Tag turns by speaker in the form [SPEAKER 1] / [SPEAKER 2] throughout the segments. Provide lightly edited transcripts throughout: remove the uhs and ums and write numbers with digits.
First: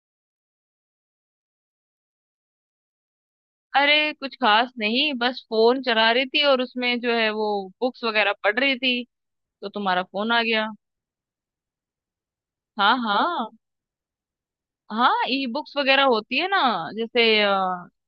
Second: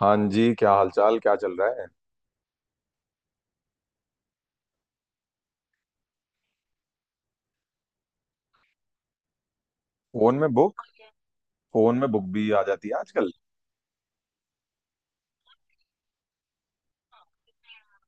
[SPEAKER 1] हाँ जी, क्या हालचाल? क्या चल रहा है?
[SPEAKER 2] अरे कुछ खास नहीं, बस फोन चला रही थी और उसमें जो है वो बुक्स वगैरह पढ़ रही थी तो तुम्हारा फोन
[SPEAKER 1] फोन
[SPEAKER 2] आ
[SPEAKER 1] में
[SPEAKER 2] गया।
[SPEAKER 1] बुक फोन में बुक भी आ जाती
[SPEAKER 2] हाँ,
[SPEAKER 1] है आजकल?
[SPEAKER 2] हाँ। हाँ, ई बुक्स वगैरह होती है ना। जैसे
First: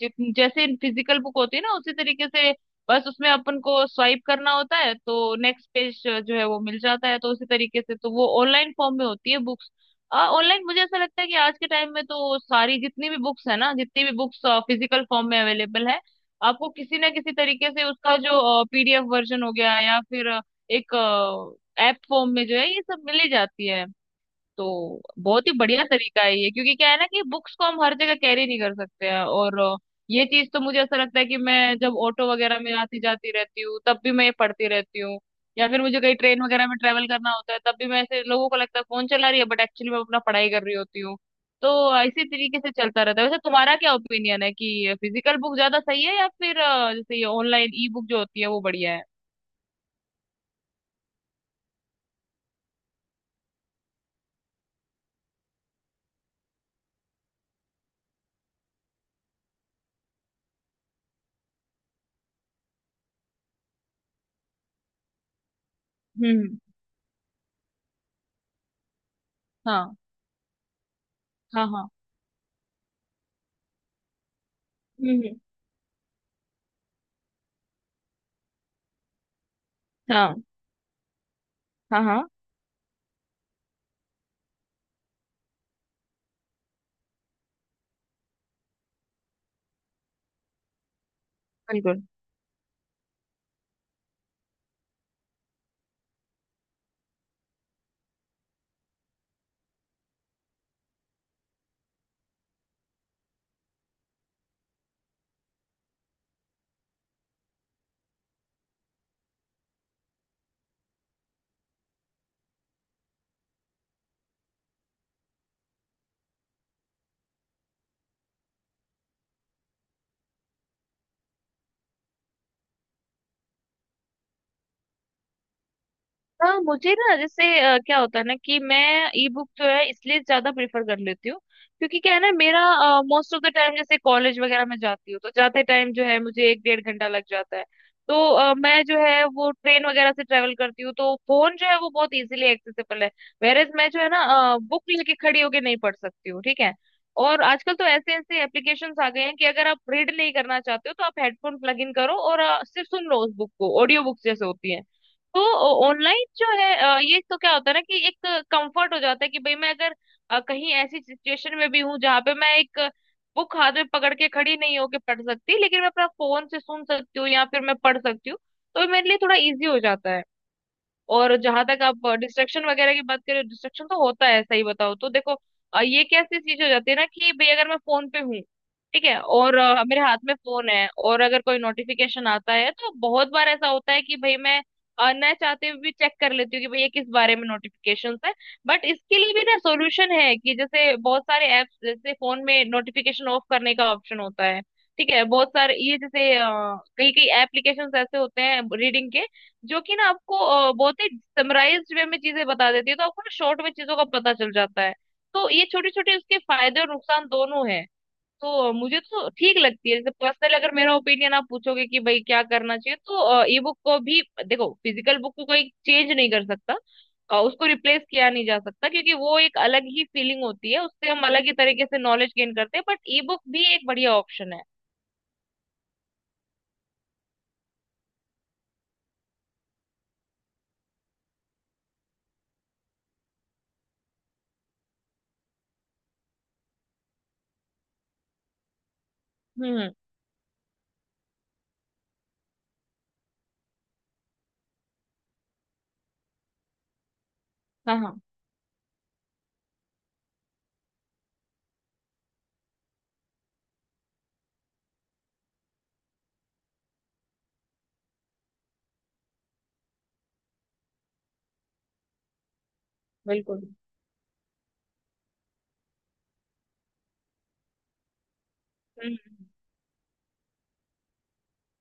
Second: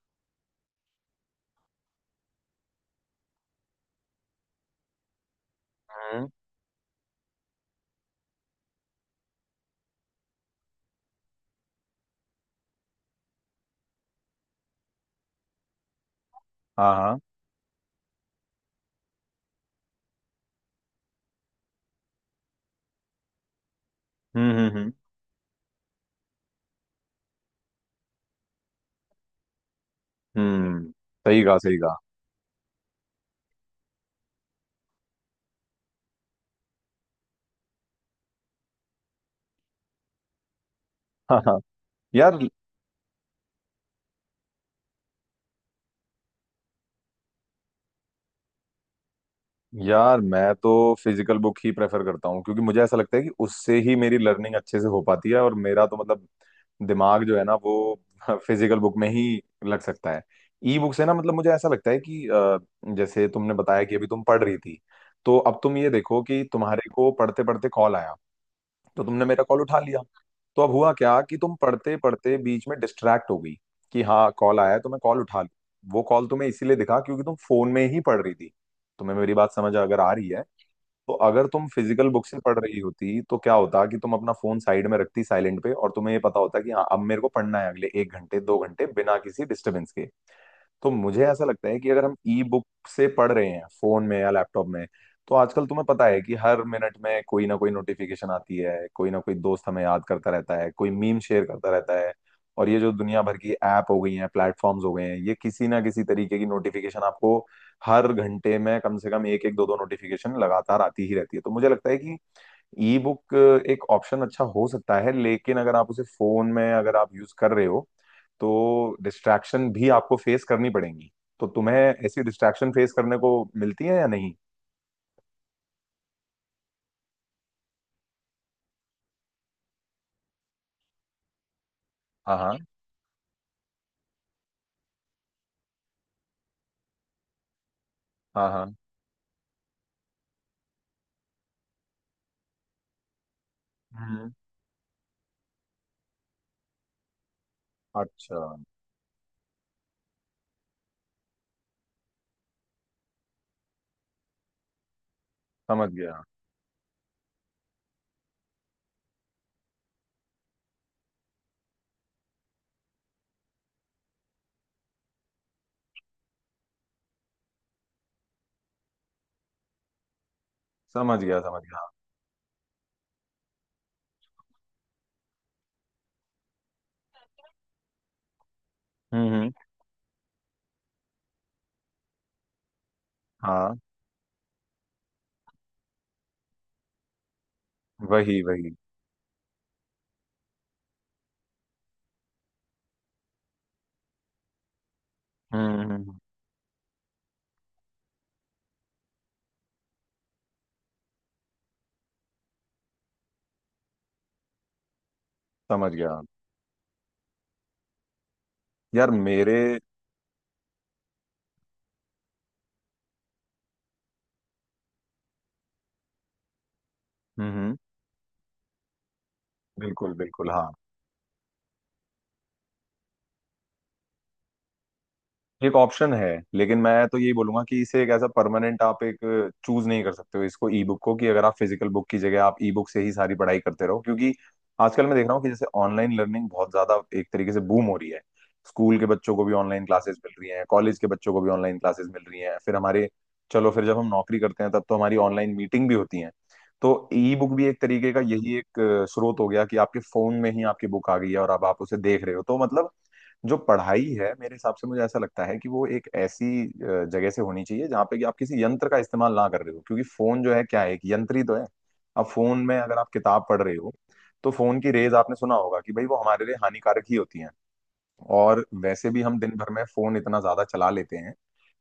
[SPEAKER 2] जैसे फिजिकल बुक होती है ना उसी तरीके से, बस उसमें अपन को स्वाइप करना होता है तो नेक्स्ट पेज
[SPEAKER 1] हम्म।
[SPEAKER 2] जो है वो मिल जाता है, तो उसी तरीके से तो वो ऑनलाइन फॉर्म में होती है बुक्स। ऑनलाइन, मुझे ऐसा लगता है कि आज के टाइम में तो सारी, जितनी भी बुक्स है ना, जितनी भी बुक्स फिजिकल फॉर्म में अवेलेबल है, आपको
[SPEAKER 1] हाँ
[SPEAKER 2] किसी ना
[SPEAKER 1] हाँ।
[SPEAKER 2] किसी तरीके से उसका जो पीडीएफ वर्जन हो गया, या फिर एक ऐप फॉर्म में जो है, ये सब मिल ही जाती है।
[SPEAKER 1] हम्म हम्म हम्म
[SPEAKER 2] तो बहुत ही बढ़िया तरीका है ये, क्योंकि क्या है ना कि बुक्स को हम हर जगह कैरी नहीं कर सकते हैं। और ये चीज तो मुझे
[SPEAKER 1] हम्म।
[SPEAKER 2] ऐसा लगता है कि
[SPEAKER 1] सही कहा,
[SPEAKER 2] मैं
[SPEAKER 1] सही कहा।
[SPEAKER 2] जब ऑटो वगैरह में आती जाती रहती हूँ तब भी मैं ये पढ़ती रहती हूँ। या फिर मुझे कहीं ट्रेन वगैरह में ट्रेवल करना होता है, तब भी मैं, ऐसे लोगों को लगता है फोन चला रही है, बट एक्चुअली मैं अपना पढ़ाई कर रही होती हूँ।
[SPEAKER 1] हाँ हाँ।
[SPEAKER 2] तो इसी
[SPEAKER 1] यार।
[SPEAKER 2] तरीके से चलता रहता है। वैसे तुम्हारा क्या ओपिनियन है कि फिजिकल बुक ज्यादा सही है या फिर जैसे ये ऑनलाइन ई बुक जो होती है वो बढ़िया है?
[SPEAKER 1] यार, मैं तो फिजिकल बुक ही प्रेफर करता हूँ क्योंकि मुझे ऐसा लगता है कि उससे ही मेरी लर्निंग अच्छे से हो पाती है। और मेरा तो मतलब दिमाग जो है ना वो फिजिकल बुक में ही लग सकता है। ई बुक से ना मतलब मुझे ऐसा लगता है कि जैसे तुमने बताया कि अभी तुम पढ़ रही थी। तो अब तुम ये देखो कि
[SPEAKER 2] हम्म।
[SPEAKER 1] तुम्हारे को पढ़ते पढ़ते कॉल आया, तो तुमने मेरा कॉल उठा
[SPEAKER 2] हाँ,
[SPEAKER 1] लिया। तो अब हुआ क्या कि तुम
[SPEAKER 2] हाँ, हाँ।
[SPEAKER 1] पढ़ते पढ़ते बीच में डिस्ट्रैक्ट हो गई कि हाँ कॉल आया है तो मैं
[SPEAKER 2] हम्म,
[SPEAKER 1] कॉल
[SPEAKER 2] हम्म।
[SPEAKER 1] उठा लूँ। वो कॉल तुम्हें इसीलिए दिखा क्योंकि तुम फोन में ही पढ़ रही थी। तुम्हें मेरी बात समझ अगर आ रही
[SPEAKER 2] हाँ,
[SPEAKER 1] है तो अगर तुम
[SPEAKER 2] हाँ,
[SPEAKER 1] फिजिकल बुक
[SPEAKER 2] हाँ।
[SPEAKER 1] से पढ़ रही होती तो क्या होता कि तुम अपना फोन साइड में रखती साइलेंट पे, और तुम्हें ये पता होता कि हाँ अब मेरे को पढ़ना है अगले एक घंटे दो घंटे बिना किसी डिस्टर्बेंस के। तो मुझे ऐसा लगता है कि
[SPEAKER 2] बिल्कुल।
[SPEAKER 1] अगर हम ई बुक से पढ़ रहे हैं फोन में या लैपटॉप में, तो आजकल तुम्हें पता है कि हर मिनट में कोई ना कोई नोटिफिकेशन आती है, कोई ना कोई दोस्त हमें याद करता रहता है, कोई मीम शेयर करता रहता है। और ये जो दुनिया भर की ऐप हो गई हैं, प्लेटफॉर्म्स हो गए हैं, ये किसी ना किसी तरीके की नोटिफिकेशन आपको हर घंटे में कम से कम एक एक दो दो नोटिफिकेशन लगातार आती ही रहती है। तो मुझे लगता है कि ई बुक एक ऑप्शन अच्छा हो सकता है, लेकिन अगर आप उसे फोन में अगर आप यूज कर रहे हो तो डिस्ट्रैक्शन भी आपको फेस करनी पड़ेंगी। तो तुम्हें ऐसी डिस्ट्रैक्शन फेस करने को मिलती है या नहीं?
[SPEAKER 2] हाँ, मुझे ना, जैसे क्या होता है ना कि मैं ई बुक जो है इसलिए ज्यादा प्रेफर कर लेती हूँ, क्योंकि क्या है ना,
[SPEAKER 1] हाँ हाँ
[SPEAKER 2] मेरा मोस्ट ऑफ द टाइम जैसे कॉलेज वगैरह में जाती हूँ तो जाते टाइम जो है मुझे एक डेढ़ घंटा लग जाता है। तो
[SPEAKER 1] हाँ हाँ।
[SPEAKER 2] मैं जो है वो ट्रेन वगैरह से ट्रेवल करती हूँ तो फोन जो है वो बहुत इजीली एक्सेसिबल है। वेरेज मैं जो है
[SPEAKER 1] हम्म।
[SPEAKER 2] ना, बुक लेके खड़ी होके नहीं पढ़ सकती हूँ, ठीक है। और आजकल तो ऐसे
[SPEAKER 1] अच्छा।
[SPEAKER 2] ऐसे एप्लीकेशंस आ गए हैं कि अगर आप रीड नहीं करना चाहते हो तो आप हेडफोन प्लग इन करो और सिर्फ सुन लो उस बुक को, ऑडियो बुक्स जैसे होती है। तो
[SPEAKER 1] समझ गया,
[SPEAKER 2] ऑनलाइन जो है, ये तो क्या होता है ना कि एक कंफर्ट हो जाता है कि भाई मैं अगर कहीं ऐसी सिचुएशन में भी हूँ जहाँ पे मैं एक बुक हाथ में पकड़ के खड़ी नहीं होके पढ़ सकती, लेकिन मैं अपना फोन से सुन सकती हूँ या फिर मैं पढ़ सकती हूँ। तो ये मेरे लिए थोड़ा इजी हो जाता है।
[SPEAKER 1] समझ
[SPEAKER 2] और
[SPEAKER 1] गया, समझ
[SPEAKER 2] जहां तक
[SPEAKER 1] गया।
[SPEAKER 2] आप डिस्ट्रक्शन वगैरह की बात करें, डिस्ट्रक्शन तो होता है, सही बताओ तो देखो, ये कैसी चीज हो जाती है ना कि भाई अगर मैं फोन पे हूँ, ठीक है,
[SPEAKER 1] हम्म।
[SPEAKER 2] और मेरे हाथ में फोन है और अगर कोई नोटिफिकेशन आता है तो बहुत बार ऐसा
[SPEAKER 1] हाँ।
[SPEAKER 2] होता है कि भाई मैं न चाहते हुए भी चेक कर लेती हूँ कि भाई ये किस बारे में नोटिफिकेशन है।
[SPEAKER 1] वही, वही।
[SPEAKER 2] बट इसके लिए भी ना सोल्यूशन है कि जैसे बहुत सारे ऐप्स, जैसे फोन में नोटिफिकेशन ऑफ करने का ऑप्शन होता है, ठीक है। बहुत सारे ये
[SPEAKER 1] हम्म।
[SPEAKER 2] जैसे कई कई एप्लीकेशंस ऐसे होते हैं रीडिंग के, जो कि ना आपको बहुत ही समराइज्ड वे में चीजें बता देती है, तो आपको ना शॉर्ट में चीजों का पता चल जाता है। तो ये छोटे
[SPEAKER 1] समझ
[SPEAKER 2] छोटे
[SPEAKER 1] गया।
[SPEAKER 2] उसके फायदे और नुकसान दोनों हैं। तो मुझे
[SPEAKER 1] यार
[SPEAKER 2] तो
[SPEAKER 1] मेरे।
[SPEAKER 2] ठीक लगती है। जैसे पर्सनल, अगर मेरा ओपिनियन आप पूछोगे कि भाई क्या करना चाहिए, तो ई बुक को भी, देखो, फिजिकल बुक को कोई चेंज नहीं कर सकता, उसको
[SPEAKER 1] हम्म।
[SPEAKER 2] रिप्लेस किया नहीं जा सकता, क्योंकि वो एक अलग ही
[SPEAKER 1] बिल्कुल
[SPEAKER 2] फीलिंग
[SPEAKER 1] बिल्कुल। हाँ,
[SPEAKER 2] होती है, उससे हम अलग ही तरीके से नॉलेज गेन करते हैं, बट ई बुक भी एक बढ़िया ऑप्शन है।
[SPEAKER 1] एक ऑप्शन है। लेकिन मैं तो यही बोलूंगा कि इसे एक ऐसा परमानेंट आप एक चूज नहीं कर सकते हो इसको, ई बुक को, कि अगर आप फिजिकल बुक की जगह आप ई बुक से ही सारी पढ़ाई करते रहो। क्योंकि आजकल मैं देख रहा हूँ कि जैसे ऑनलाइन लर्निंग बहुत ज्यादा एक तरीके से बूम हो रही है। स्कूल के बच्चों को भी ऑनलाइन
[SPEAKER 2] हम्म।
[SPEAKER 1] क्लासेस मिल रही हैं, कॉलेज के बच्चों को भी ऑनलाइन क्लासेस मिल रही हैं। फिर हमारे, चलो फिर जब हम नौकरी करते हैं तब तो हमारी ऑनलाइन मीटिंग भी होती हैं। तो ई बुक भी एक
[SPEAKER 2] हाँ,
[SPEAKER 1] तरीके का
[SPEAKER 2] हाँ।
[SPEAKER 1] यही एक स्रोत हो गया कि आपके फोन में ही आपकी बुक आ गई है और अब आप उसे देख रहे हो। तो मतलब जो पढ़ाई है मेरे हिसाब से, मुझे ऐसा लगता है कि वो एक ऐसी जगह से होनी चाहिए जहाँ पे कि आप किसी यंत्र का इस्तेमाल ना कर रहे हो, क्योंकि फोन जो है क्या है, एक यंत्र ही तो है। अब फोन में अगर आप किताब पढ़
[SPEAKER 2] बिल्कुल।
[SPEAKER 1] रहे हो, तो फोन की रेज आपने सुना होगा कि भाई वो हमारे लिए हानिकारक ही होती हैं। और वैसे भी हम दिन
[SPEAKER 2] हम्म।
[SPEAKER 1] भर में फोन इतना ज्यादा चला लेते हैं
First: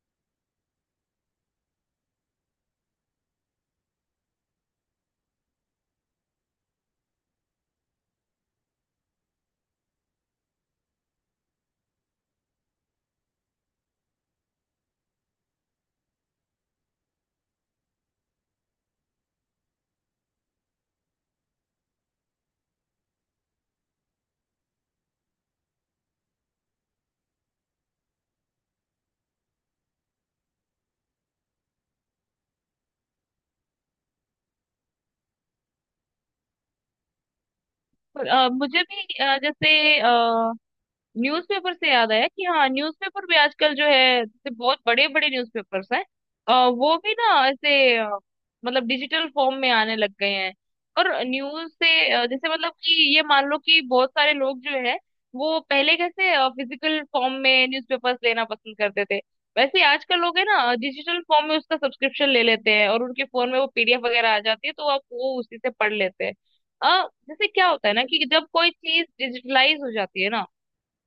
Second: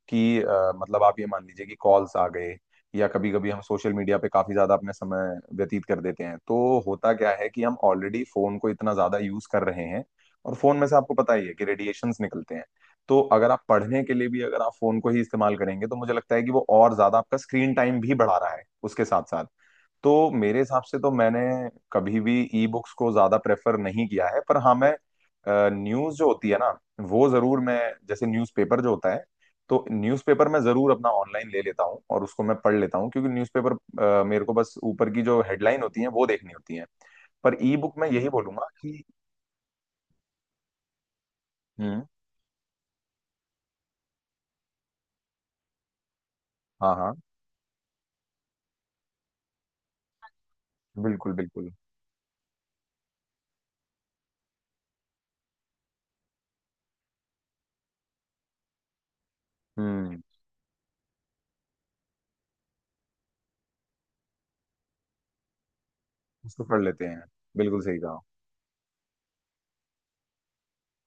[SPEAKER 1] कि मतलब आप ये मान लीजिए कि कॉल्स आ गए, या कभी कभी हम सोशल मीडिया पे काफी ज्यादा अपने समय व्यतीत कर देते हैं। तो होता क्या है कि हम ऑलरेडी फोन को इतना ज्यादा यूज कर रहे हैं, और फोन में से आपको पता ही है कि रेडिएशंस निकलते हैं। तो अगर आप पढ़ने के लिए भी अगर आप फोन को ही इस्तेमाल करेंगे तो मुझे लगता है कि वो और ज्यादा आपका स्क्रीन टाइम भी बढ़ा रहा है उसके साथ साथ। तो मेरे हिसाब से तो मैंने कभी भी ई बुक्स को ज्यादा प्रेफर नहीं किया है। पर हाँ मैं न्यूज जो होती है ना वो जरूर मैं, जैसे न्यूज़पेपर जो होता है, तो न्यूज़पेपर मैं जरूर अपना ऑनलाइन ले लेता हूँ और उसको मैं पढ़ लेता हूँ क्योंकि न्यूज़पेपर मेरे को बस ऊपर की जो हेडलाइन होती है वो देखनी होती है। पर ई बुक मैं यही बोलूंगा
[SPEAKER 2] मुझे भी
[SPEAKER 1] कि
[SPEAKER 2] जैसे न्यूज़पेपर से
[SPEAKER 1] हम्म।
[SPEAKER 2] याद आया कि हाँ, न्यूज़पेपर भी आजकल जो है, जैसे बहुत बड़े बड़े न्यूज़पेपर्स हैं, अ,
[SPEAKER 1] हाँ
[SPEAKER 2] वो भी
[SPEAKER 1] हाँ।
[SPEAKER 2] ना ऐसे मतलब डिजिटल फॉर्म में आने लग गए हैं। और
[SPEAKER 1] बिल्कुल
[SPEAKER 2] न्यूज़
[SPEAKER 1] बिल्कुल।
[SPEAKER 2] से जैसे मतलब कि ये मान लो कि बहुत सारे लोग जो है, वो पहले कैसे फिजिकल फॉर्म में न्यूज़पेपर्स लेना पसंद करते थे, वैसे ही आजकल
[SPEAKER 1] हम्म।
[SPEAKER 2] लोग है ना डिजिटल फॉर्म में उसका सब्सक्रिप्शन ले लेते हैं और उनके फोन में वो पीडीएफ वगैरह आ जाती है, तो आप वो उसी से पढ़ लेते हैं।
[SPEAKER 1] उसको पढ़ लेते हैं।
[SPEAKER 2] जैसे क्या
[SPEAKER 1] बिल्कुल
[SPEAKER 2] होता है
[SPEAKER 1] सही
[SPEAKER 2] ना
[SPEAKER 1] कहा।
[SPEAKER 2] कि जब कोई चीज डिजिटलाइज हो जाती है ना,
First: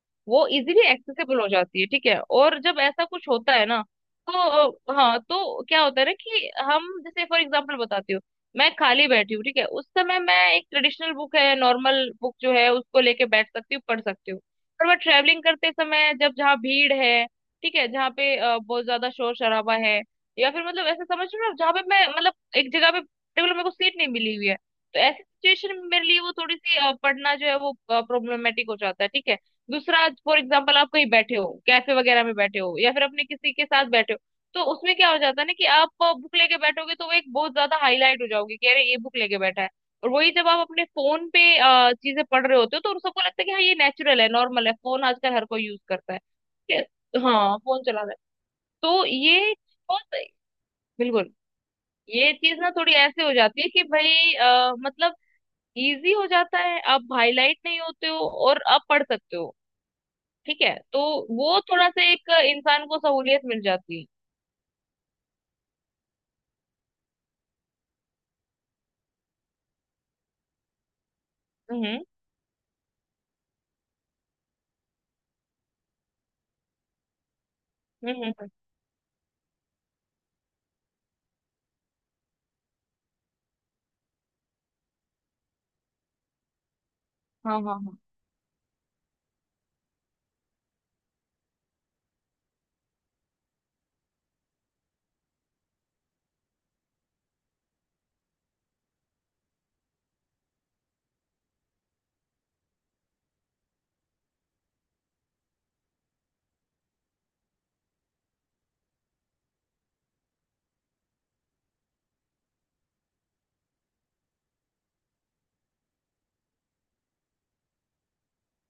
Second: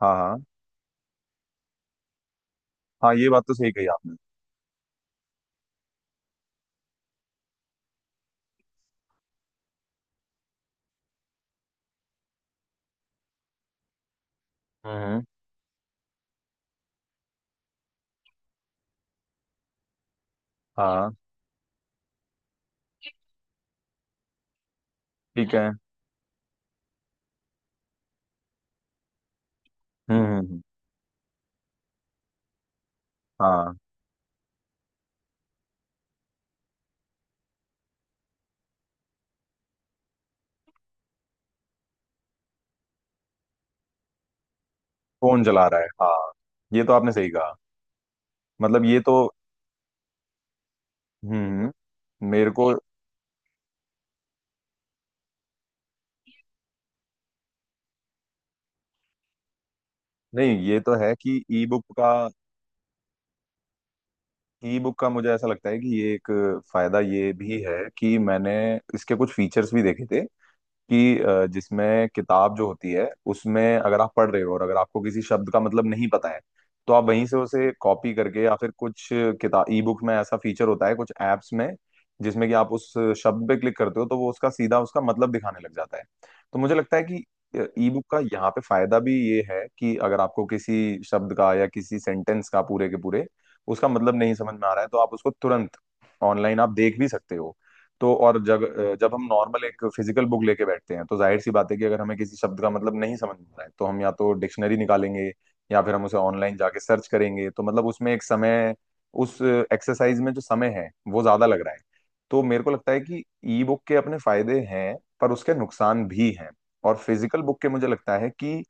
[SPEAKER 1] हाँ हाँ।
[SPEAKER 2] वो इजीली एक्सेसिबल हो जाती है, ठीक है। और जब ऐसा
[SPEAKER 1] हाँ
[SPEAKER 2] कुछ
[SPEAKER 1] ये बात तो
[SPEAKER 2] होता है
[SPEAKER 1] सही
[SPEAKER 2] ना,
[SPEAKER 1] कही आपने।
[SPEAKER 2] तो हाँ, तो क्या होता है ना कि हम जैसे, फॉर एग्जांपल बताती हूँ। मैं खाली बैठी हूँ, ठीक है, उस समय मैं एक ट्रेडिशनल बुक है, नॉर्मल बुक जो है, उसको लेके बैठ सकती हूँ, पढ़ सकती हूँ। पर मैं
[SPEAKER 1] हम्म।
[SPEAKER 2] ट्रेवलिंग करते समय, जब जहाँ भीड़ है, ठीक है, जहाँ पे बहुत ज्यादा शोर शराबा है, या फिर मतलब ऐसा
[SPEAKER 1] हाँ।
[SPEAKER 2] समझ लो ना जहाँ पे मैं, मतलब एक जगह पे टेबल मेरे को सीट नहीं मिली हुई है, तो ऐसी
[SPEAKER 1] ठीक है।
[SPEAKER 2] सिचुएशन में मेरे लिए वो थोड़ी सी पढ़ना जो है वो प्रॉब्लमेटिक हो जाता है, ठीक है। दूसरा, फॉर
[SPEAKER 1] हम्म।
[SPEAKER 2] एग्जाम्पल, आप कहीं बैठे हो, कैफे वगैरह में बैठे हो, या फिर अपने किसी के
[SPEAKER 1] हाँ,
[SPEAKER 2] साथ बैठे हो, तो उसमें क्या हो जाता है ना कि आप बुक लेके बैठोगे तो वो एक बहुत ज्यादा हाईलाइट हो जाओगे कि अरे ये बुक लेके बैठा है। और वही जब आप अपने फोन पे चीजें पढ़ रहे होते हो तो उन सबको लगता है कि हाँ, ये नेचुरल है, नॉर्मल है, फोन आजकल
[SPEAKER 1] फोन
[SPEAKER 2] हर
[SPEAKER 1] चला
[SPEAKER 2] कोई यूज
[SPEAKER 1] रहा है।
[SPEAKER 2] करता है।
[SPEAKER 1] हाँ, ये
[SPEAKER 2] ये-
[SPEAKER 1] तो आपने सही कहा।
[SPEAKER 2] हाँ, फोन चला रहा है।
[SPEAKER 1] मतलब ये
[SPEAKER 2] तो
[SPEAKER 1] तो,
[SPEAKER 2] ये बहुत- बिल्कुल,
[SPEAKER 1] हम्म,
[SPEAKER 2] ये
[SPEAKER 1] मेरे
[SPEAKER 2] चीज ना
[SPEAKER 1] को।
[SPEAKER 2] थोड़ी ऐसे हो जाती है कि भाई मतलब इजी हो जाता है, आप हाईलाइट नहीं होते हो और आप पढ़ सकते हो,
[SPEAKER 1] नहीं,
[SPEAKER 2] ठीक है।
[SPEAKER 1] ये तो
[SPEAKER 2] तो
[SPEAKER 1] है कि
[SPEAKER 2] वो
[SPEAKER 1] ई बुक
[SPEAKER 2] थोड़ा सा
[SPEAKER 1] का,
[SPEAKER 2] एक इंसान को सहूलियत मिल जाती है।
[SPEAKER 1] ई बुक का मुझे ऐसा लगता है कि ये एक फायदा ये भी है कि मैंने इसके कुछ फीचर्स भी देखे थे कि
[SPEAKER 2] हम्म,
[SPEAKER 1] जिसमें किताब जो होती है उसमें अगर आप पढ़ रहे हो और अगर आपको किसी शब्द का मतलब नहीं पता है, तो आप वहीं से उसे कॉपी
[SPEAKER 2] हम्म,
[SPEAKER 1] करके या फिर कुछ किताब ई बुक में ऐसा फीचर होता है कुछ ऐप्स में जिसमें कि आप उस शब्द पे क्लिक करते हो तो वो उसका सीधा उसका मतलब दिखाने लग जाता है। तो मुझे लगता है कि
[SPEAKER 2] हाँ, हाँ,
[SPEAKER 1] ई
[SPEAKER 2] हाँ।
[SPEAKER 1] बुक का यहाँ पे फायदा भी ये है कि अगर आपको किसी शब्द का या किसी सेंटेंस का पूरे के पूरे उसका मतलब नहीं समझ में आ रहा है तो आप उसको तुरंत ऑनलाइन आप देख भी सकते हो। तो और जब जब हम नॉर्मल एक फिजिकल बुक लेके बैठते हैं तो जाहिर सी बात है कि अगर हमें किसी शब्द का मतलब नहीं समझ में आ रहा है तो हम या तो डिक्शनरी निकालेंगे या फिर हम उसे ऑनलाइन जाके सर्च करेंगे। तो मतलब उसमें एक समय, उस एक्सरसाइज में जो समय है वो ज्यादा लग रहा है। तो मेरे को लगता है कि ई बुक के अपने फायदे हैं पर उसके नुकसान भी हैं, और फिजिकल बुक के मुझे लगता है कि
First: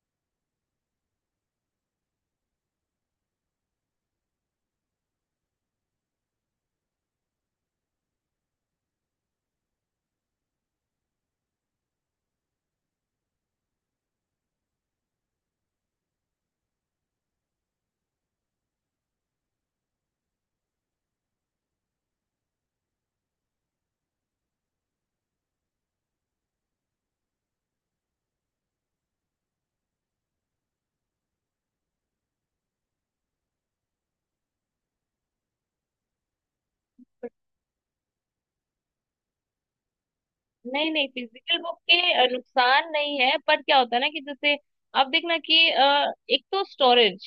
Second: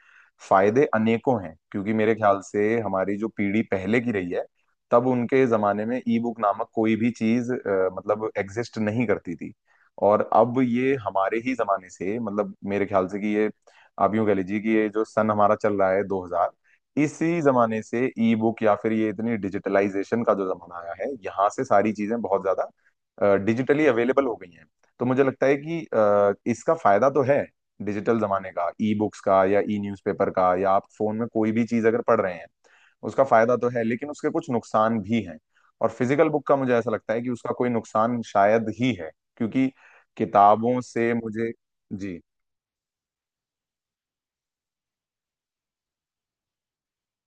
[SPEAKER 1] फायदे अनेकों हैं। क्योंकि मेरे ख्याल से हमारी जो पीढ़ी पहले की रही है, तब उनके जमाने में ई बुक नामक कोई भी चीज मतलब एग्जिस्ट नहीं करती थी। और अब ये हमारे ही जमाने से, मतलब मेरे ख्याल से कि ये, आप यूं कह लीजिए कि ये जो सन हमारा चल रहा है 2000, इसी जमाने से ई बुक या फिर ये इतनी डिजिटलाइजेशन का जो जमाना आया है, यहाँ से सारी चीजें बहुत ज्यादा डिजिटली अवेलेबल हो गई हैं। तो मुझे लगता है कि इसका फायदा तो है डिजिटल जमाने का, ई बुक्स का या ई न्यूज़पेपर का या आप फोन में कोई भी चीज अगर पढ़ रहे हैं, उसका फायदा तो है लेकिन उसके कुछ नुकसान भी हैं। और फिजिकल बुक का मुझे ऐसा लगता है कि उसका कोई नुकसान शायद ही है क्योंकि किताबों
[SPEAKER 2] नहीं, नहीं,
[SPEAKER 1] से मुझे।
[SPEAKER 2] फिजिकल बुक के
[SPEAKER 1] जी।
[SPEAKER 2] नुकसान नहीं है, पर क्या होता है ना कि जैसे आप देखना कि एक तो स्टोरेज,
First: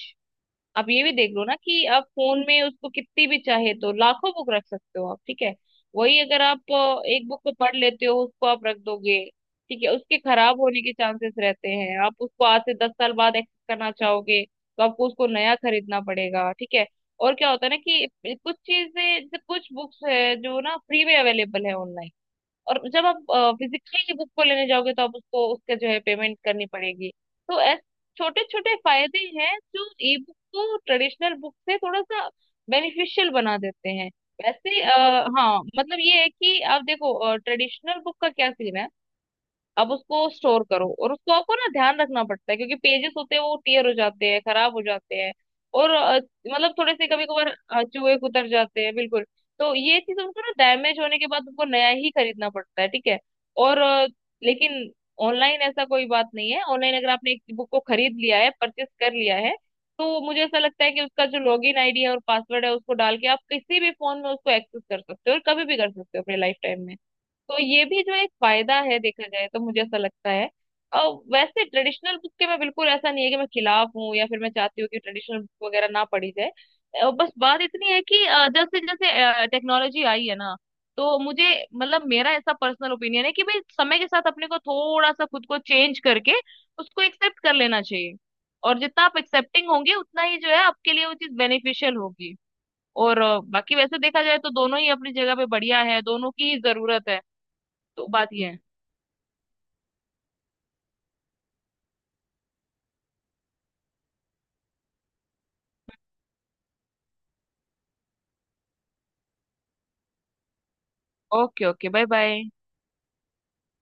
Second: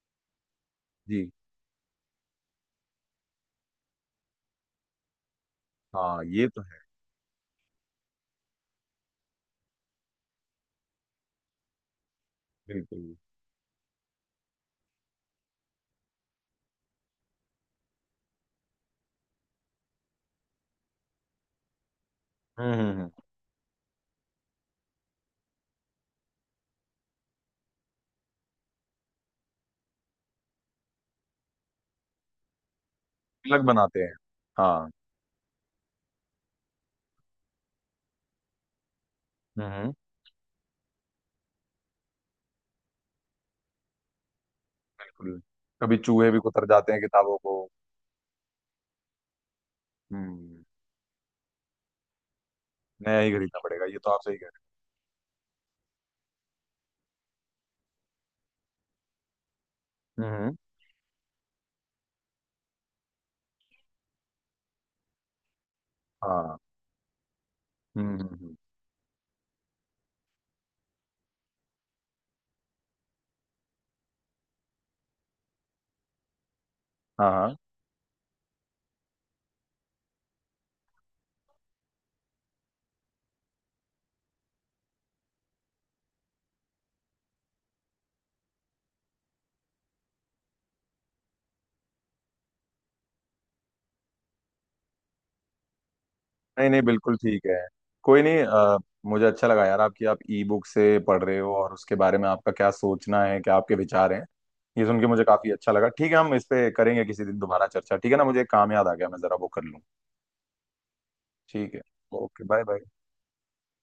[SPEAKER 2] आप ये भी
[SPEAKER 1] जी।
[SPEAKER 2] देख लो ना कि आप फोन में उसको कितनी भी चाहे तो लाखों बुक रख सकते हो आप, ठीक है। वही
[SPEAKER 1] हाँ
[SPEAKER 2] अगर
[SPEAKER 1] ये तो
[SPEAKER 2] आप
[SPEAKER 1] है।
[SPEAKER 2] एक बुक को पढ़ लेते हो, उसको आप रख दोगे, ठीक है, उसके खराब होने के चांसेस रहते हैं, आप उसको आज से 10 साल
[SPEAKER 1] बिल्कुल।
[SPEAKER 2] बाद एक्सेस करना चाहोगे तो आपको उसको नया खरीदना पड़ेगा, ठीक है। और क्या होता है ना कि कुछ चीजें, जैसे कुछ बुक्स है जो ना फ्री में अवेलेबल है ऑनलाइन,
[SPEAKER 1] हम्म
[SPEAKER 2] और
[SPEAKER 1] हम्म
[SPEAKER 2] जब
[SPEAKER 1] हम्म।
[SPEAKER 2] आप फिजिकली ही बुक को लेने जाओगे तो आप उसको उसके जो है पेमेंट करनी पड़ेगी। तो ऐसे छोटे छोटे फायदे हैं जो ई बुक को ट्रेडिशनल बुक से थोड़ा सा बेनिफिशियल बना
[SPEAKER 1] अलग
[SPEAKER 2] देते
[SPEAKER 1] बनाते
[SPEAKER 2] हैं।
[SPEAKER 1] हैं।
[SPEAKER 2] वैसे
[SPEAKER 1] हाँ।
[SPEAKER 2] हाँ, मतलब ये है कि आप देखो ट्रेडिशनल बुक का क्या सीन है, अब
[SPEAKER 1] हम्म।
[SPEAKER 2] उसको स्टोर करो और उसको आपको ना ध्यान रखना पड़ता है, क्योंकि पेजेस होते हैं, वो टीयर हो जाते हैं, खराब हो जाते हैं।
[SPEAKER 1] बिल्कुल।
[SPEAKER 2] और
[SPEAKER 1] कभी चूहे भी कुतर
[SPEAKER 2] मतलब
[SPEAKER 1] जाते
[SPEAKER 2] थोड़े
[SPEAKER 1] हैं
[SPEAKER 2] से कभी
[SPEAKER 1] किताबों
[SPEAKER 2] कभार
[SPEAKER 1] को।
[SPEAKER 2] चूहे कुतर जाते हैं, बिल्कुल। तो ये चीज उनको ना
[SPEAKER 1] हम्म।
[SPEAKER 2] डैमेज होने के बाद उनको नया ही खरीदना पड़ता है, ठीक है।
[SPEAKER 1] नया ही खरीदना
[SPEAKER 2] और
[SPEAKER 1] पड़ेगा, ये तो आप सही कह।
[SPEAKER 2] लेकिन ऑनलाइन ऐसा कोई बात नहीं है, ऑनलाइन अगर आपने एक बुक को खरीद लिया है, परचेस कर लिया है, तो
[SPEAKER 1] रहे हैं
[SPEAKER 2] मुझे ऐसा लगता है कि उसका जो लॉगिन आईडी है और पासवर्ड है उसको डाल के आप किसी भी फोन में उसको एक्सेस कर सकते हो, और कभी भी कर सकते हो अपने लाइफ
[SPEAKER 1] हाँ।
[SPEAKER 2] टाइम में। तो ये भी
[SPEAKER 1] हम्म
[SPEAKER 2] जो एक
[SPEAKER 1] हम्म हम्म।
[SPEAKER 2] फायदा है, देखा जाए तो, मुझे ऐसा लगता है। और वैसे ट्रेडिशनल बुक के, मैं बिल्कुल ऐसा नहीं है कि मैं खिलाफ हूँ या फिर मैं चाहती हूँ कि ट्रेडिशनल बुक वगैरह ना पढ़ी जाए।
[SPEAKER 1] हाँ
[SPEAKER 2] बस
[SPEAKER 1] हाँ।
[SPEAKER 2] बात इतनी है कि जैसे जैसे टेक्नोलॉजी आई है ना, तो मुझे, मतलब मेरा ऐसा पर्सनल ओपिनियन है कि भाई समय के साथ अपने को थोड़ा सा खुद को चेंज करके उसको एक्सेप्ट कर लेना चाहिए। और जितना आप एक्सेप्टिंग होंगे उतना ही जो है आपके लिए वो चीज बेनिफिशियल होगी। और बाकी वैसे देखा जाए तो दोनों ही अपनी जगह पे बढ़िया है, दोनों की ही
[SPEAKER 1] नहीं नहीं,
[SPEAKER 2] जरूरत
[SPEAKER 1] बिल्कुल
[SPEAKER 2] है।
[SPEAKER 1] ठीक है।
[SPEAKER 2] तो
[SPEAKER 1] कोई
[SPEAKER 2] बात
[SPEAKER 1] नहीं।
[SPEAKER 2] ये है।
[SPEAKER 1] मुझे अच्छा लगा यार, आपकी, आप ई बुक से पढ़ रहे हो और उसके बारे में आपका क्या सोचना है, क्या आपके विचार हैं, ये सुन के मुझे काफी अच्छा लगा। ठीक है, हम इस पे करेंगे किसी दिन दोबारा चर्चा, ठीक है ना? मुझे एक काम याद आ गया, मैं जरा वो कर लूँ।
[SPEAKER 2] ओके,
[SPEAKER 1] ठीक है।
[SPEAKER 2] Okay. Bye, bye.
[SPEAKER 1] Okay bye bye.